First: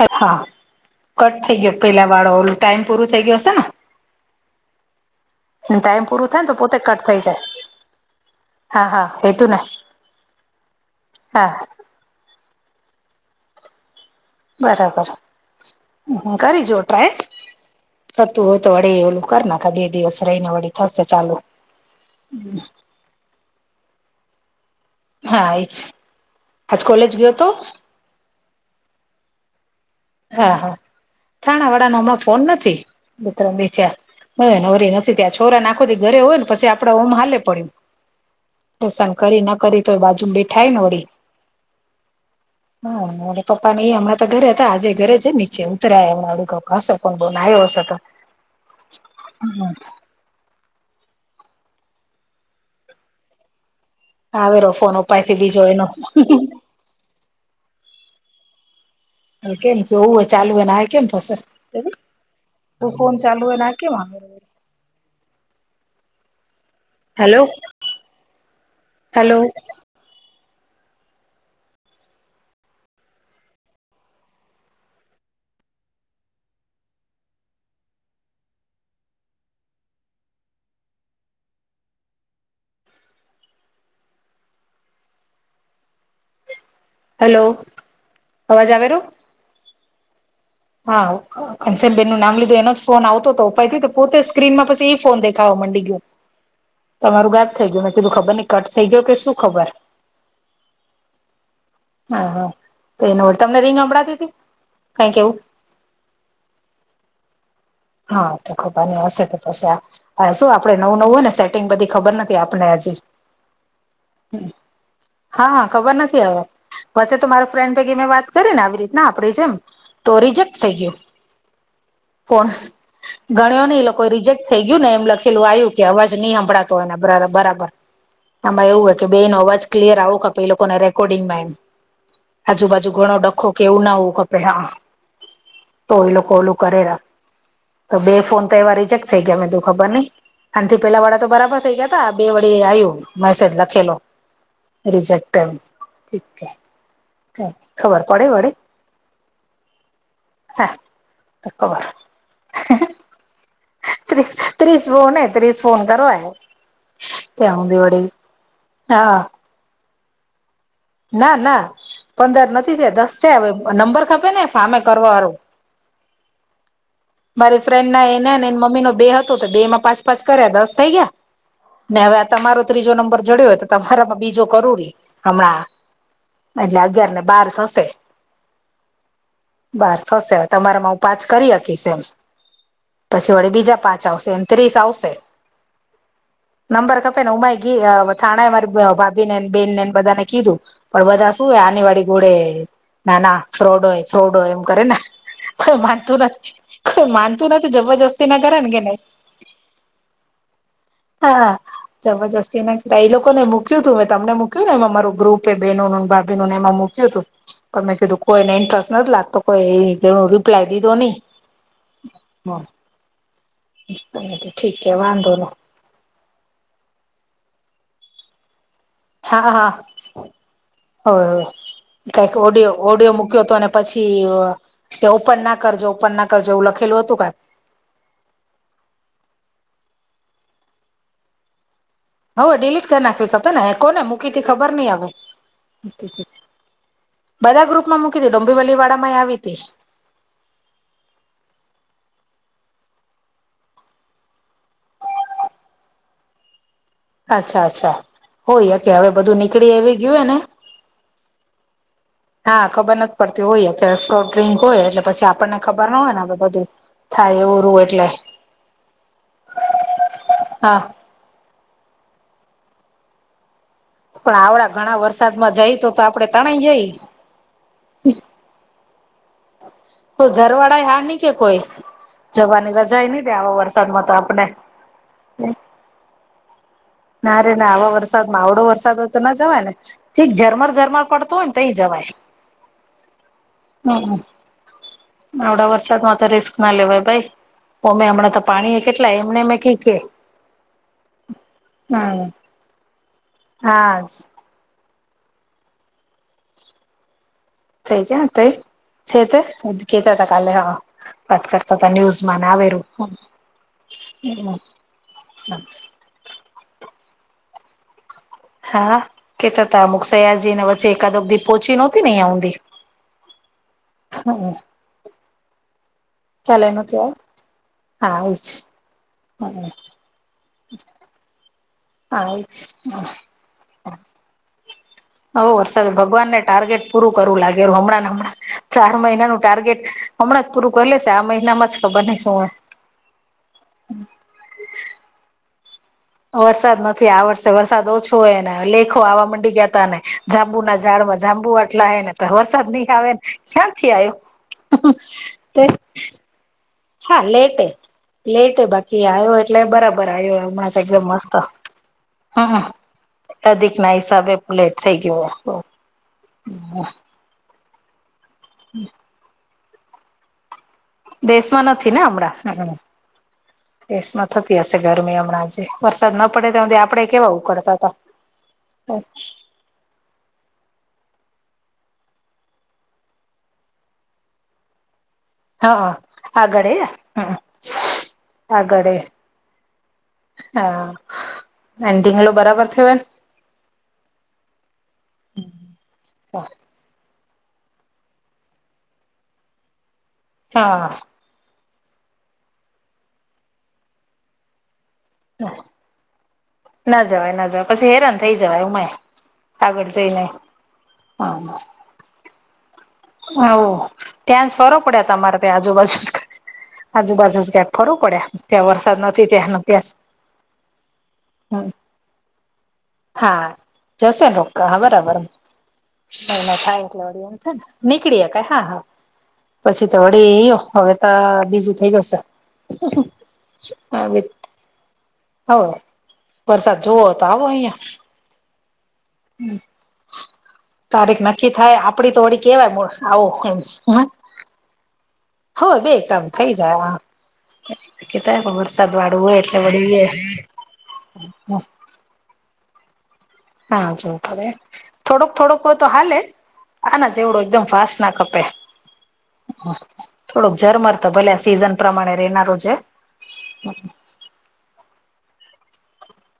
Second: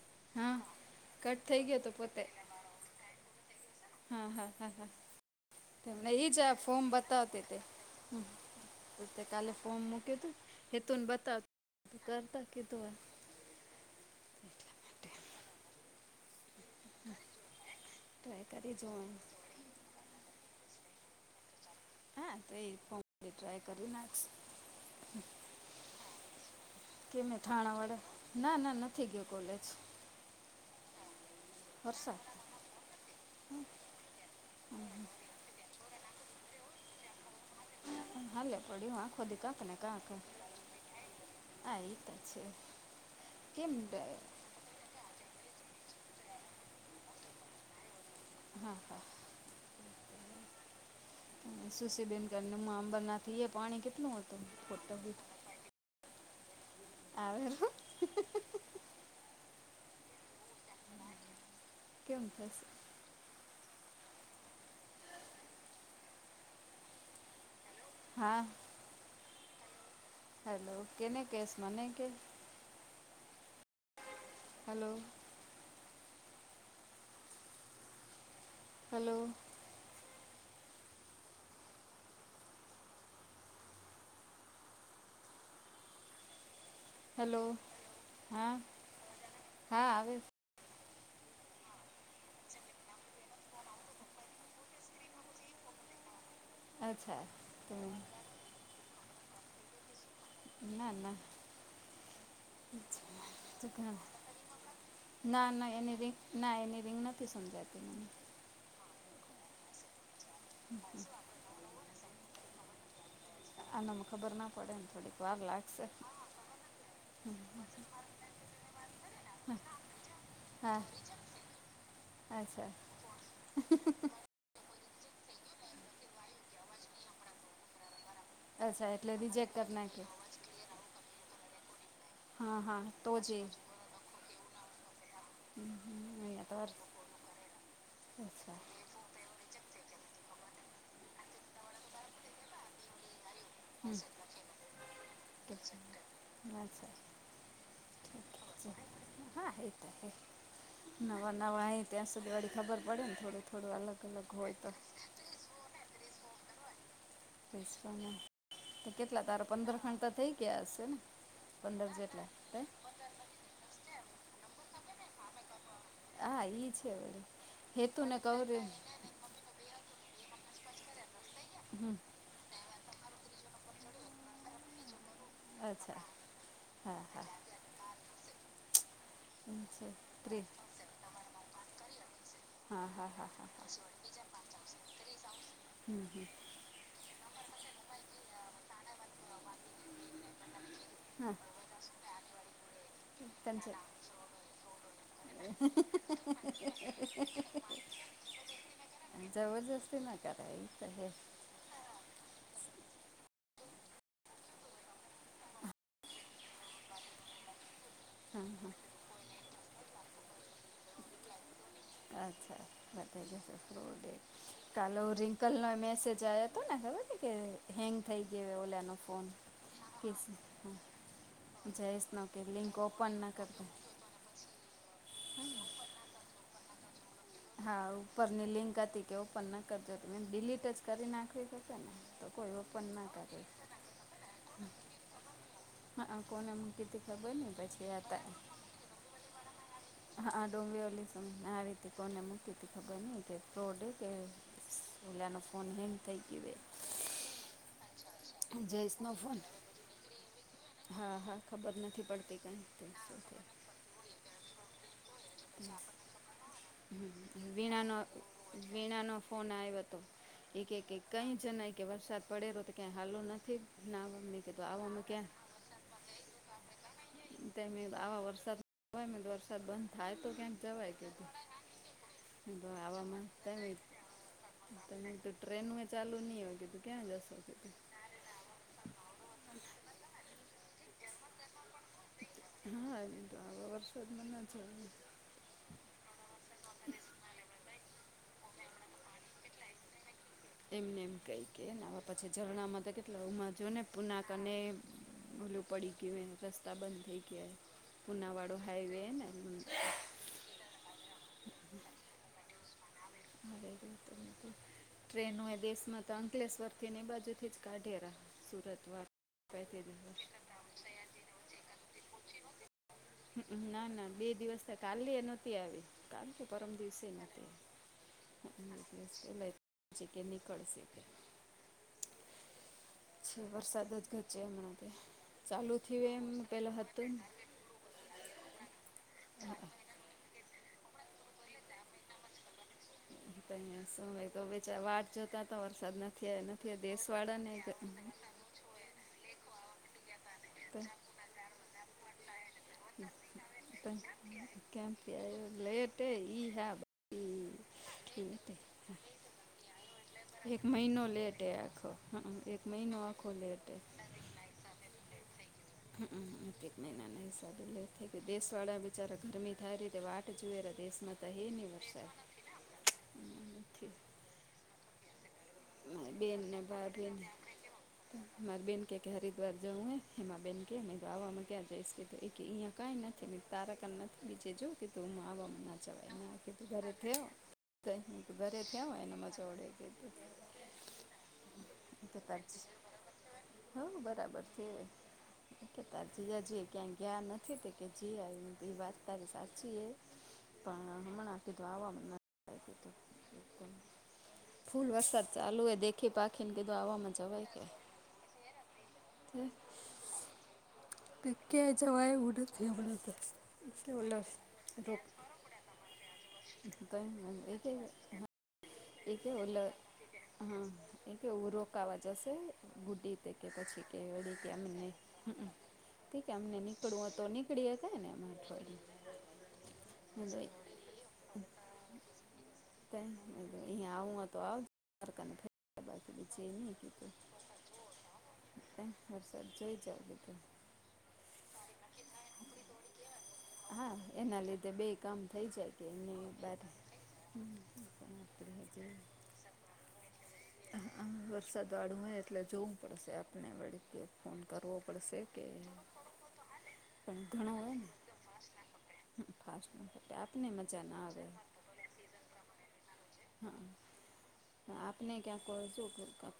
હે હા, કટ થઈ ગયો પેલા વાળો ઓલું ટાઈમ પૂરું થઈ ગયો હશે ને. હા હા હા હા, ટાઈમ તમને પૂરું ઈજ થાય ને તો આ પોતે ફોર્મ કટ થઈ જાય બતાવતીતી. હમ્મ હા હા તે હેતું કાલે ને ફોર્મ મૂક્યું તું હેતુન બતાવ હા તે કરતા કે તો વાર. બરાબર, કરી જો. ટ્રાઇ, થતું હોય તો માટે ટ્રાય કરી વડી જોવાનું ઓલું કર નાખ બે દિવસ રહીને વળી થશે ચાલુ. હા તો એ ફોર્મ ટ્રાય કરી નાખશે. હા એ જ કેમે થાણાવાડા ના ના નથી ગયો કોલેજ હા હા થાણાવાડાનો વરસાદ ઓમાં ફોન નથી. બે ત્રણ બે ચાર હવે નવરી નથી ત્યાં છોરા આખોદી ઘરે હોય ને પછી આપડ ઓમ હાલે પડ્યું હાલે પડ્યું લેશન આખો દી કરી કાંક ના ને કરી તોય કાંક બાજુમ બેઠાય ને વળી આ એ તો છે હા અને કેમ પપ્પાને એ હમણાં તો ઘરે તા આજે ઘરે છે નીચે ઉતરાયા ફોન બોન આયો હશે તો હા હા. [inaudible] સુસીબેન ઘરનામાં ઉંબરના ઇએ પાણી કેટ આવેરો ફોન ઉપારથી બીજો એનો આવે રો હ કેમ જોવું હોય ચાલુ હેને આએ કેમ થશે. કેમ થશે. તો ફોન ચાલુ હોય આ કેમ આવે. હેલો. હા. હેલો. હેલો કેને કેશ મને કે હેલો. હેલો. હલો હેલો હા અવાજ આવેરો હા આવે હા કંચનબેનનું નામ લીધું એનો જ ફોન આવતોતો ઉપાડ લીધો પોતે જ સ્ક્રીનમાં પછી ઈ ફોન દેખાવા મંડી ગયો. અચ્છા તમારું ગાયબ થઈ તો ગયું મેને કીધું ખબર નઈ કટ થઈ ગયો કે શું ખબર ના ના. હા હા તો એનો તમને રીંગ સંભળાતી હતી કઈક એવું ના ના એને રિંગ ના એની રીંગ નથી સમજાતી મને હા તો ખબર નહી હશે કદાચ આ શું આપડે નવું નવું હોય ને સેટિંગ બધી ખબર નથી આપને હજી આનામાં ખબર ના પડે થોડીક વાર લાગશે. પછે તો મારો ફ્રેન્ડ ભેગી મેં વાત કરીને આવી રીતના આપડી જેમ તો રિજેક્ટ થઈ હા ગયો. ફોન. અચ્છા ગણ્યો નહિ એ લોકો રિજેક્ટ થઈ ગયું ને એમ લખેલું આવ્યું કે અવાજ નહીં હંભળાતો આના બરા-બરાબર આમાં એવું અચ્છા હોય કે એટલે બેયનો રિજેક્ટ અવાજ કરી ક્લિયર નાખ્યો આવો કપે એ લોકોના રેકોર્ડિંગમાં એમ હા હા આજુબાજુ તો ઘણો જે ડખો કે એવું ના આવું કપે હા તો એ લોકો અહીંયા તો ઓલું કરે રા તો બે ફોન અચ્છા તો એવા રિજેક્ટ થઈ ગયા મેં કીધુ ખબર નહી. આથી પેલા વાળા તો બરાબર થઇ ગયા હતા આ બે વડી આવ્યું મેસેજ લખેલો રિજેક્ટ એમ અચ્છા ખબર ઠીક પડે વડે. છે હા એતો એમ. હા નવા તો નવા ખબર આયા ત્યાં સુધી વડી ખબર પડે ને થોડું થોડું અલગ ત્રીસ અલગ હોય તો ત્રીસ ફોન કરવો હે ત્યા રીસ હુધી વડી પ્રમાણે. તો હા કેટલા તારા પંદર ફોન તો થઈ ગયા હશે ને ના ના પંદર જેટલા પંદર હે? નથી થયા દસ થ નંબર ખપે ને ફોનએ કરવાવાળું હા ઈ છે. મારી ફ્રેન્ડ હેતુ ના ને એને એ કૌરવ મમ્મી નો બે હતો તો બે એમાં પાંચ પાંચ કર્યા દસ થઈ ગયા. ને હવે આ તમારો ત્રીજો નંબર જડ્યોય તો તમારામાં બીજો કરુરી. હમણાં અચ્છા એટલે હા અગિયાર ને હા બાર થશે. એમ છે બાર થશે ત્રી તમારામાં હું પાંચ કરી હકીશ એમ. હા હા હા પછી હા વળે બીજા પાંચ આવશે એમ ત્રીસ આવશે. નંબર કપે ને હું થાણા મારી ભાભી ને બેન નેને બધાને કીધું. પણ હા બધા શું હો આની વાડી ઘોડે ના ના કંચન ફ્રોડ હોય ફ્રોડ હોય એમ કરે ને, કોઈ માનતું નથી. તો માનતું નથી જબરજસ્તી ના કરે ને કે નને, જબરજસ્તી ના કરાય ઈ તો હે હા. જબરજસ્તી એ ના એ લોકો ને મૂક્યું હતું મેં તમને મૂક્યું ને એમાંરરો ગ્રુપ એ બ બેનો ભાભીનુંને એમાં મૂ્યું ું પણ મેં કીધું હા કોઈને ઇન્ટરેસ્ટ નથી લાગતો કોઈ એ રિપ્લાય દીધો નહી. હ અચ્છા બતા જશેે ઠીક છે કાલ વાંધો રિન્કલ ન મેસેજ આવ તો ને ખબર છે કે હેંગ થઈ ગયો ઓલા ન. હા હા હો જયેશ ન કઈક કે લિંક ઓડિયો ઓપન ઓડિયો ના મૂક્યો હતો અને કરતા પછી તે ઓપન ના કરજે ઓપન ના કરજે એવું લખેલું હતું ક હા ઉપરની લિંક હતી કે ઓપન ના કરજો તમે ડીલીટ જ કરી નાખવી હશે ને. તો હવે કોઈ ઓપન ડડીલીટ કરી ના નાખવી કરે ખપે ને કોને મૂકીથી ખબર નહી આવે. હા કોને મૂકી હતી ખબર નહી બધા ગ્રુપ પછી માં મૂકી દી આ ડોમ્બીવલી વાળા આવી હતી. હા ડુંગીવાલી સમ આ રતે કોને મૂકી હતી ખબર નઈ કે ફ્રોડ કે. બ લને ફોન નને થઈ ગ ભય. અચ્છા અચ્છા, હોય કે જયેશનો હવે ફોન બધું નીકળી એ ગયું હ ને. હા હા ખબર નથી પડતી કંઈ ઓ. ફ્રો ડ્રિંક હોય એટલે પછી આપણને ખબર ના હોય ને બધું. થાય એવું રૂ વીણાનો એટલે વીણાનો ફોન આવ્યો હતો, એક એક હા એક કઈ જ નય કે વરસાદ પડેલો તો ક્યા હાલું નથી. ના પણ મમ્મી કીધું આવડા ઘણા આવામાં વરસાદ માં જઈ તો તો આપડે તણાઈ જઈ. તેમમ આવા વરસાદ વરસાદ બંધ થાય કો તો ક્યાંક ઘરવાળા જવાય હા નહી કીધું કે મેં કોઈ, જવાની કીધું રજાાઈ આવામાં નહી દે આવા તમે વરસાદમાં તો આપણે. તમે તું ટ્રેન ચાલુ નહી હોય કે તું. ના રે ના આવા વરસાદ માં આવડો વરસાદ તો ના જવાય ને, ચીક ઝરમર ઝરમર પડતો હોય ને ત જય. હા એ તો આવા વરસા જ મને છે. આવડા વરસાદ માં તો રિસ્ક ના લેવાય ભાઈ, અમે હમણાં તો પાણીએ કેટલાય એમને અમે કી કે. એમને એમ કહી કેને આ હમ પછી ઝરણામાં તો કેટલા ઉમાં જો ને હા પુનાક અને ભોલું પડી ગયું રસ્તા બંધ થઈ ગયા. થઈ જ્યા થઈ પૂનાવાળો હાઈવે છે ને તે. કતા હતા કાલે હા વાત કરતા હતા ન્યૂઝ માં આવેલુ. હ ટ્રેન એ દ [unintelligible] તો અંકલેશ્વરથી ને બાજુથી જ કાઢેરા. સુરત હા કે ત ત વાળથી મુખયાજીને વચે કદકધી પોચી નહોતી ને ઊંધી. ના ના બે દિવસ કાલી એ નહોતી આવી. કાલ કે કાલે પરમ નહોતી દિવસેવ આવી હા એજ હમ કે ન કળ શ [unintelligible] હ [unintelligible] છ વરસાદ જ ઘરેમણાથી. હ વરસાદ ભગવાન ને ટાર્ગે પૂરુ કરવું લાગે. હમણાં હમણાં ચાર મહિનાનું ટાર્ગેટ હમણાં જ પૂરું કરી લેશે આ મહિનામાં જ ખબર નહી શું હો. અંયા શુંય તો બેચાર વાટ જોતા તો વરસાદ નથી. આવ્યો વરસાદ આવ્યો. નથી આવડશે દેશવાળાને ક- ક- વરસાદ ઓછો હોય ને લેખો આવા મંડી ગયાતા ને જાંબુના ઝાડમાં જાંબુ આટલા આવે ને ત વરસાદ નહીં આવે ને ક્યાંથી આવ્યો? ક- ક્યાંથી આવ્યો તે લેટ હે. હા લેટ હે. લેટે હે બાકી આવ્યો એટલે બરાબર આવ્યો એક હમણાં તો એકદમ મહિનો મસ્ત હમ ખોલે તે અધિક ના હિસાબે પ્લેટ થઈ ગયો. હમ એક મહિનાના હિસાબે લે દેશવાળા બિચારા ગરમી થાય રીતે વાટ જુએ દેશ દેશમાં નથી ને હમણાં નથી દેશમાં થતી હશે ગરમી હમણાં હજી મારી બેન ને ભાઈ બહેન હતા મારી બેન ક કે હરિદ્વાર જવું હે. હેમાબેન કે આવામાં ક્યાં જઈસ કે એ કે કંઈ નથી તારાકાને નથી બીજે જો તું આવામા ના હા ચવાઈ મા કે આગળ તું એ ઘરે થ્યો. હમ ઘરે આગળ થ્યો એ એમાં સોડે કે તો હા. તો ઢીંગલો બરાબર પછી થયો એમ હોવ બરાબરથી કે તાર જીજાજી એ ક્યાંય ગ્યા નથી તે કે જી વાત તારી સાચી એ. હા પણ હમણાં કીધું આવામાં ના જવાય કીધું. એકદમ ફૂલ વરસાદ ચાલુ હે દેખી પાખી કે દો ના આવામાં જવાય ના ક્યાં પછી હેરાન થઈ જવાય ઉમાંય આગળ જઈને ક્યાંય જવાય એવું નથી હમણાં તો હોવ ત્યાં જ ફરો કે ઓલો પડ્યા રોક તમારે ત્યા આજુબાજુ આજુબાજુ એ કે ક્યાંક ફરવું પડ્યા ત્યાં વર્ષ એ કેવું ઓ લ હા એ કેવું રોકાવા જશે. ગુટી તે કે હા પછી કે જશે વળી કે રોકા હા અમને બરાબર ઠીક મહિનો અમને થાય નીકળું એટલે હો તો વળી એમ થાય નીકળી હાંકાઈ ને નીકળીએ કઈ હા એઠવાડે હા પછી તો વળીયો હવે તો બીજી થઈ જશે. અહીયા આવું તો આવજ હોવ વરસાદ જોવો કીધું તો આવો અહિયાં વરસાદ જોય જાવ કીધું. તારીખ નક્કી થાય આપડી તો વળી કેવાય આવું એમ હા એના લીધે. કામ થઈ હો જાય કે બે એમની કામ થઈ બાર જાય. પણ કેતા પણ આપણે હજી વરસાદવાળું હોય એટલે વળી એ વરસાદવાળું હોય એટલે જોવું પડશે આપ હા જોવું પડે થોડોક કે થોડોક હોય તો હાલે આના પણ જેવડું ઘણો એકદમ હોય ફાસ્ટ ને ના ખપે. ફાસ્ટ એટલે આપને થોડોક મજા ઝરમર ના તો આવે ભલે આ સીઝન પ્રમાણે રહેેનાર છે. હા આપને ક્યાં કજો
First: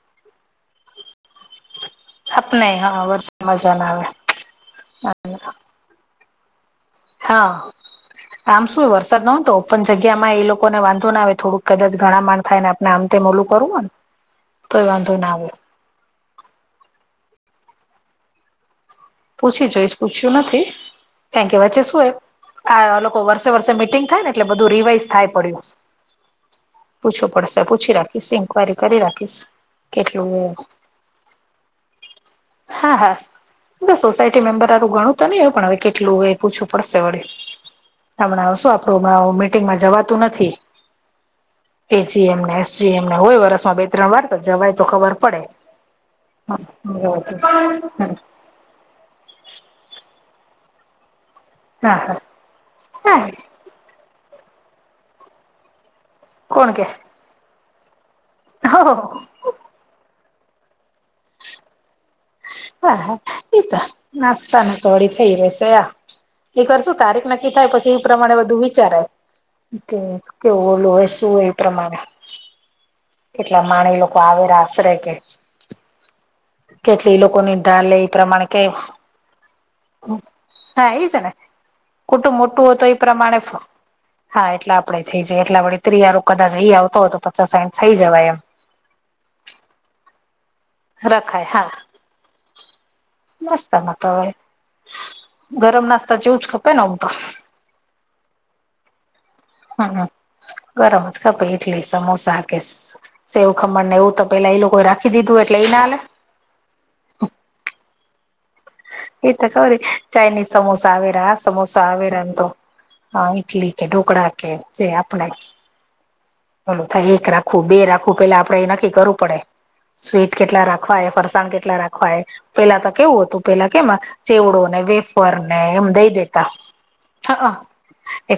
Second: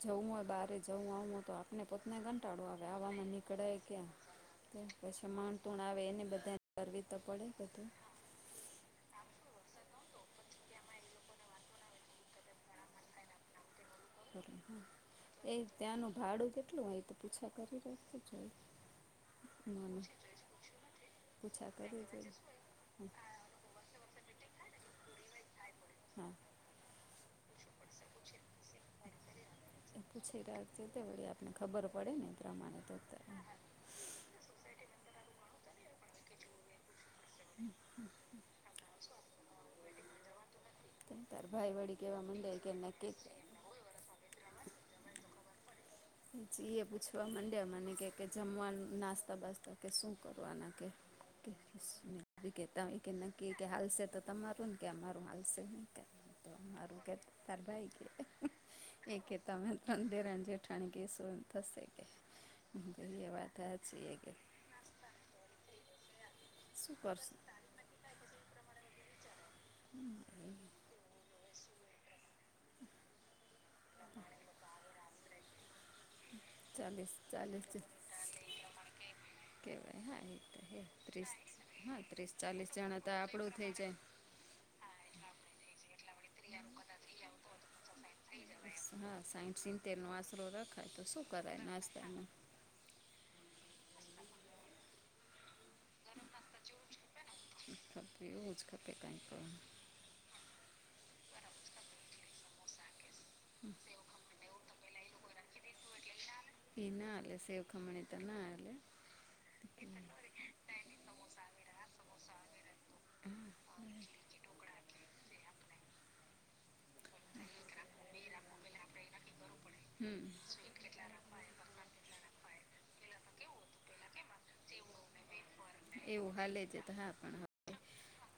જવું હોય બારે જવું આવું હોય તો આપ અને પોતને કંટાળો આપને આવે હા આવામાં વરસાદમાં નીકળે મજા ના આવે ક્યાં તો પછી માણ સો આવે એને બધા કરવી તો પડે હા બધું આમ શું વરસાદ નો હોય પણ જગ્યામાં એ લોકો ને વાંધો ના આવે થોડુંક કદાચ ઘણા માણ થાય ને આમ તેમ ઓલું કરું હો ને તોય વાંધો ના આવે એ ત્યાંનું ભાડું કેટલું હોય તો પૂછા કરી રાખત જોય. પૂછી જોઈશ પૂછ્યું નથી કેમ કે પૂછા વચ્ચે શું કરી જોઈ એ આ લોકો વર્ષ વર્ષે મિટિંગ થાય ને એટલે બધ રીવાઈઝ થાય પડ્યું. હા. પૂછવું પડશે પૂછી રાખીશ ઇન્કવાયરી કરી રાખીશ. એ કેટલું પૂછી રાખતી તે વળી આપને ખબર પડે ને એ પ્રમાણે તો હા હા ઉત્તર સોસાયટી મેમ્બર ગણું તો ન હોય પણ હવે કેટલું હોય પૂછવું પડશે વળી હમણાં આવશું આપડું હમણાં મીટિંગમાં જવાતું નથી. તાર ભાઈ વળી કહેવા માંડે એજીએમને કે એસજીએમને નક્કી હોય વરસમાં બે ત્રણ વાર તો જવાય તો ખબર પડે. હા પછી એ પૂછવા માંડ્યા મને કે કે જમવાનું નાસ્તા બાસ્તા કે શું કરવાના કે હા કે હા નક્કી હાલશે તો તમારું ને કે અમારું હાલશે ન કે મારું કર તારા ભાઈ કે હો ઈ કે હા તમે તંન દેરાણી જે ઠાણી કેશું એમ થશે કે. હા હા એ વાત એતો સાચી એ કે નાસ્તાનું થોડી થઈ રશે આ એ કરશું તારીખ નક્કી થાય પછી એ પ્રમાણે બધું વિચારાય તે કેવું ઓલું હોય શું હોય એ પ્રમાણે કેટલા માણી લોકો આવેરા આશરે કે ચાલીસ કેટલી એ લોકોની ચાલીસ ડાલે એ પ્રમાણે કે કેવાય હા એ હા એ છે ને ત્રીસ હા ત્રીસ કુટુંબ મોટું ચાલીસ હોય એ જણા તો પ્રમાણે આપણું થઇ જાય. હા એટલા આપડે થઇ જાયએ એટલા વી ત્રીયારો કદાચ એઈ આવતો હોય તો પચાસ સાઈઠ થઈ જવાય એમ. હા સાઈઠ સીતેરનો આસરો ર રખાય હા. નાસ્તામાં હવે ગરમ નાસ્તા જેવું જ ખપે ને આમ તો એવું જ ખપે કાંઈક હમ્મ ગરમ જ ખપે ઇટલી સમોસા કે સેવખમણ ને એવું તો પેલા એ લોકો રાખી દીધું એટલે ના હાલે તે નાલે સેવખમણી તો ના આલે. એ તો ખબર હે ચાઇનીઝ સમોસા આવે હા સમોસા આવે એમ તો. હા ઈટલી કે ઢોકળા કે જે આપણે હલો થાય એક રાખવું બે રાખવું પેલા આપડે એ નક્કી કરવું પડે. સ્વીટ કેટલા રાખવા ફરસાણ કેટલા રાખવા હે પેલા તો કેવું હતું પેલા કેમાં ચેવડો ને વેફર ને એમ દઈ એવું દેતા હાલે છે તો હા પણ હવે હ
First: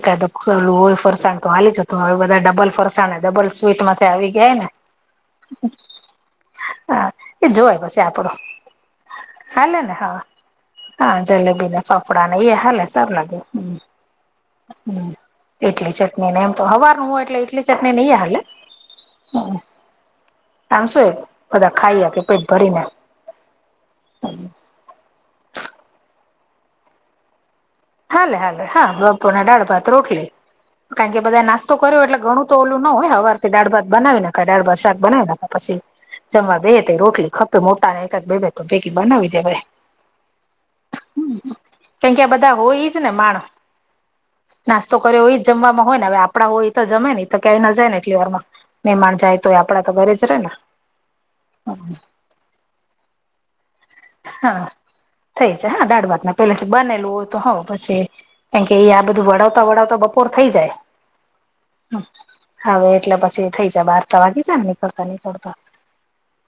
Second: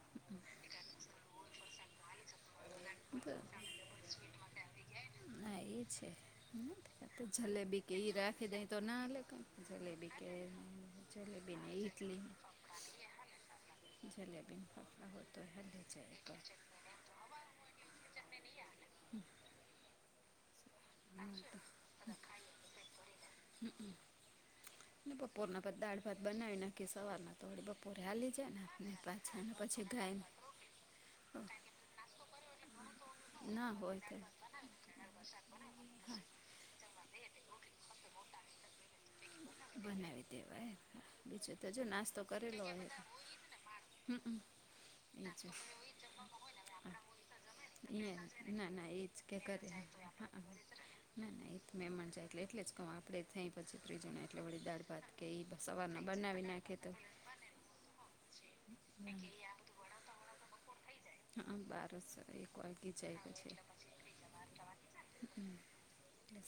એકાદ સરલું હોય ફરસાણ તો હાલી જતું હવે બધા ડબલ ફરસાણ તો ડબલ સ્વીટમાં તે આવી ગયા ને હા એ છે. હા એ જોય જલેબી કે પછી એ આપડો રાખી દય તો ના હાલે હાલે ને જલેબી હા કે હા જલેબી ને જલેબીને ઈડલી ફાફડા ને એ હાલે સારૂ લાગે. જલેબી. ફાફડા હમ્મ હોય તો હાલે એટલી જાય ચટણી ને એમ તો હવારનું હોય એટલે એટલી ચટણી નય હાલે. આમ શું બધા ખાઈ હકે પેટ ભરીને અને બપોરના દાળ ભાત બનાવી નાખી સવારના થોડી બપોરે હાલી હાલે જાય હાલે ને હા ને પાછા બપોરના અને દાળ ભાત પછી ગાય રોટલી કારણ કે બધા નાસ્તો કર્યો એટલે ઘણું તો ઓલું ન હોય હવારથી ના દાળભાત હોય તો બનાવી નાખાય દાળ ભાત શાક બનાવી નાખ પછી જમવા બે તે રોટલી ખપે મોટાને એક એક બે બે તો ભેગી બનાવી દેવાય. બનાવી દેવાય બીજું તો જો કેમ નાસ્તો કે આ કર બધા હોય જ ને માણ નાસ્તો કર્યો એ જ હોય જમવામાં હોય ને હવે આપણા હોય એ તો જમે ને. તો ક્યાંય ના જાય ને એટલી વારમાં ના ના એજ મેહેમાન કે જાય તોય કરે આપડા તો ખબર જ હા રે ના ના ના એ તો મેમાંન જાય એટલે એટલે જ કવ આપણે થય પછી ત્રીજોને એટલે વળી હા દાળ ભાત કે થઈ એ જાય હા દાળ સવારના ભાત ના બનાવી પેલાથી નાખે તો બનેલું હોય તો હવ પછી એમ કે એ આ બધું વળાવતા વળાવતા બપોર થઈ જાય હા બારસ એક હવે વાગી એટલે જાય પછી થઇ જ બારતો વાગી જ ને નીકળતા નીકળતા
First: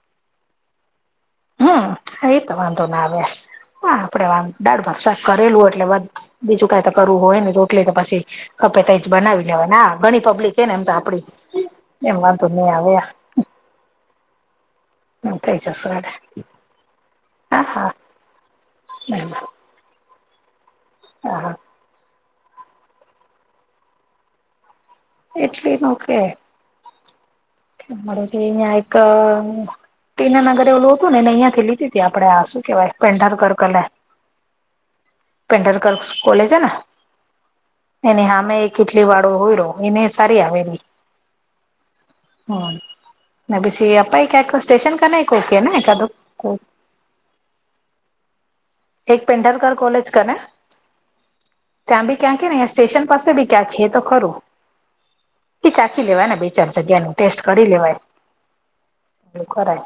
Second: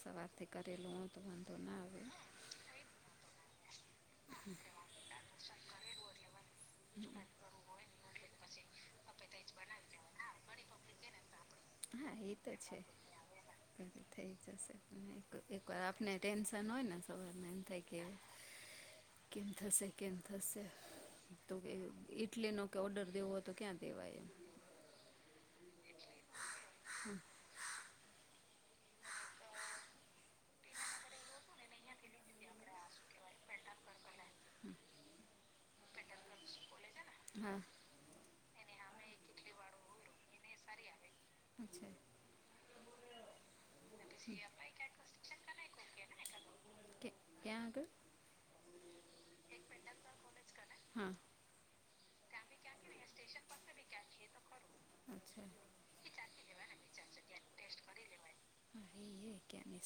સવારથી કરેલું હોયતો વાંધો ના હમ આવે એ તો વાંધ ના આવે હા આપણે વાદ ભાત શાક કરેલું એટલે બીજું કઈ તો કરવું હોય ને રો એટલે કે પછી ખપેતા એજ બનાવી લેવાના ઘણી પબ્લિક હે ને એમ તો આપડી હા એમ એ વાંધો તો નહી છે, આવે થઈ જશે થઈ એક વાર જશે અરે આપને ટેન્શ ન હોય ને સવારને એમ હા થાય હા કે કેમ હા થશે કેમ થશે હા તો કે ઈટલી નો કે ઓર્ડર દેવો હોય તો ક્યાં દેવાય એમ એટલી ન કે [inaudible] [inaudible] ટીનનગર એવલું હતું ને ને અહંયાથી લીધીતી આપે શું કહેવાય પેંઢર કરકલે હમ. પેંડ [unintelligible] કોલેજ હે ન હા. એની હામે એ કેટલી વાળો હોય રો એને સારી અચ્છા હ ના પીછી આપા એક્યા સ્ટેશન કરના એક કો ઓકે ને કાદો કો કે ક્યાં આગળ એક પેંઢરકર કોલેજ કરને હા. ત્યાં બી ક્યાં ને સ્ટેશન પાસે ભી ક્યાંકે હે તો ખરું અચ્છા એ ચાખી લેવા ને બી [unintelligible] ટેસ્ટ કરી લેવાય એવું કરાય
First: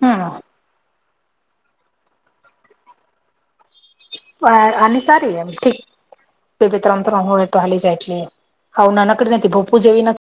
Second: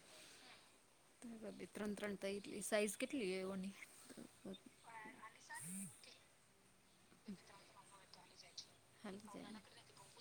હમ [unintelligible] ત્રણ ત્રણ ત એટલી સાઈઝ કેટલી ઓની બાર આને સારી એ ઠીક ત્રણ ત્રણ હોય તો હાલી જાય એટલી હાવ હાલી જાય નાનકડી નથી ભોપુ જેવી ન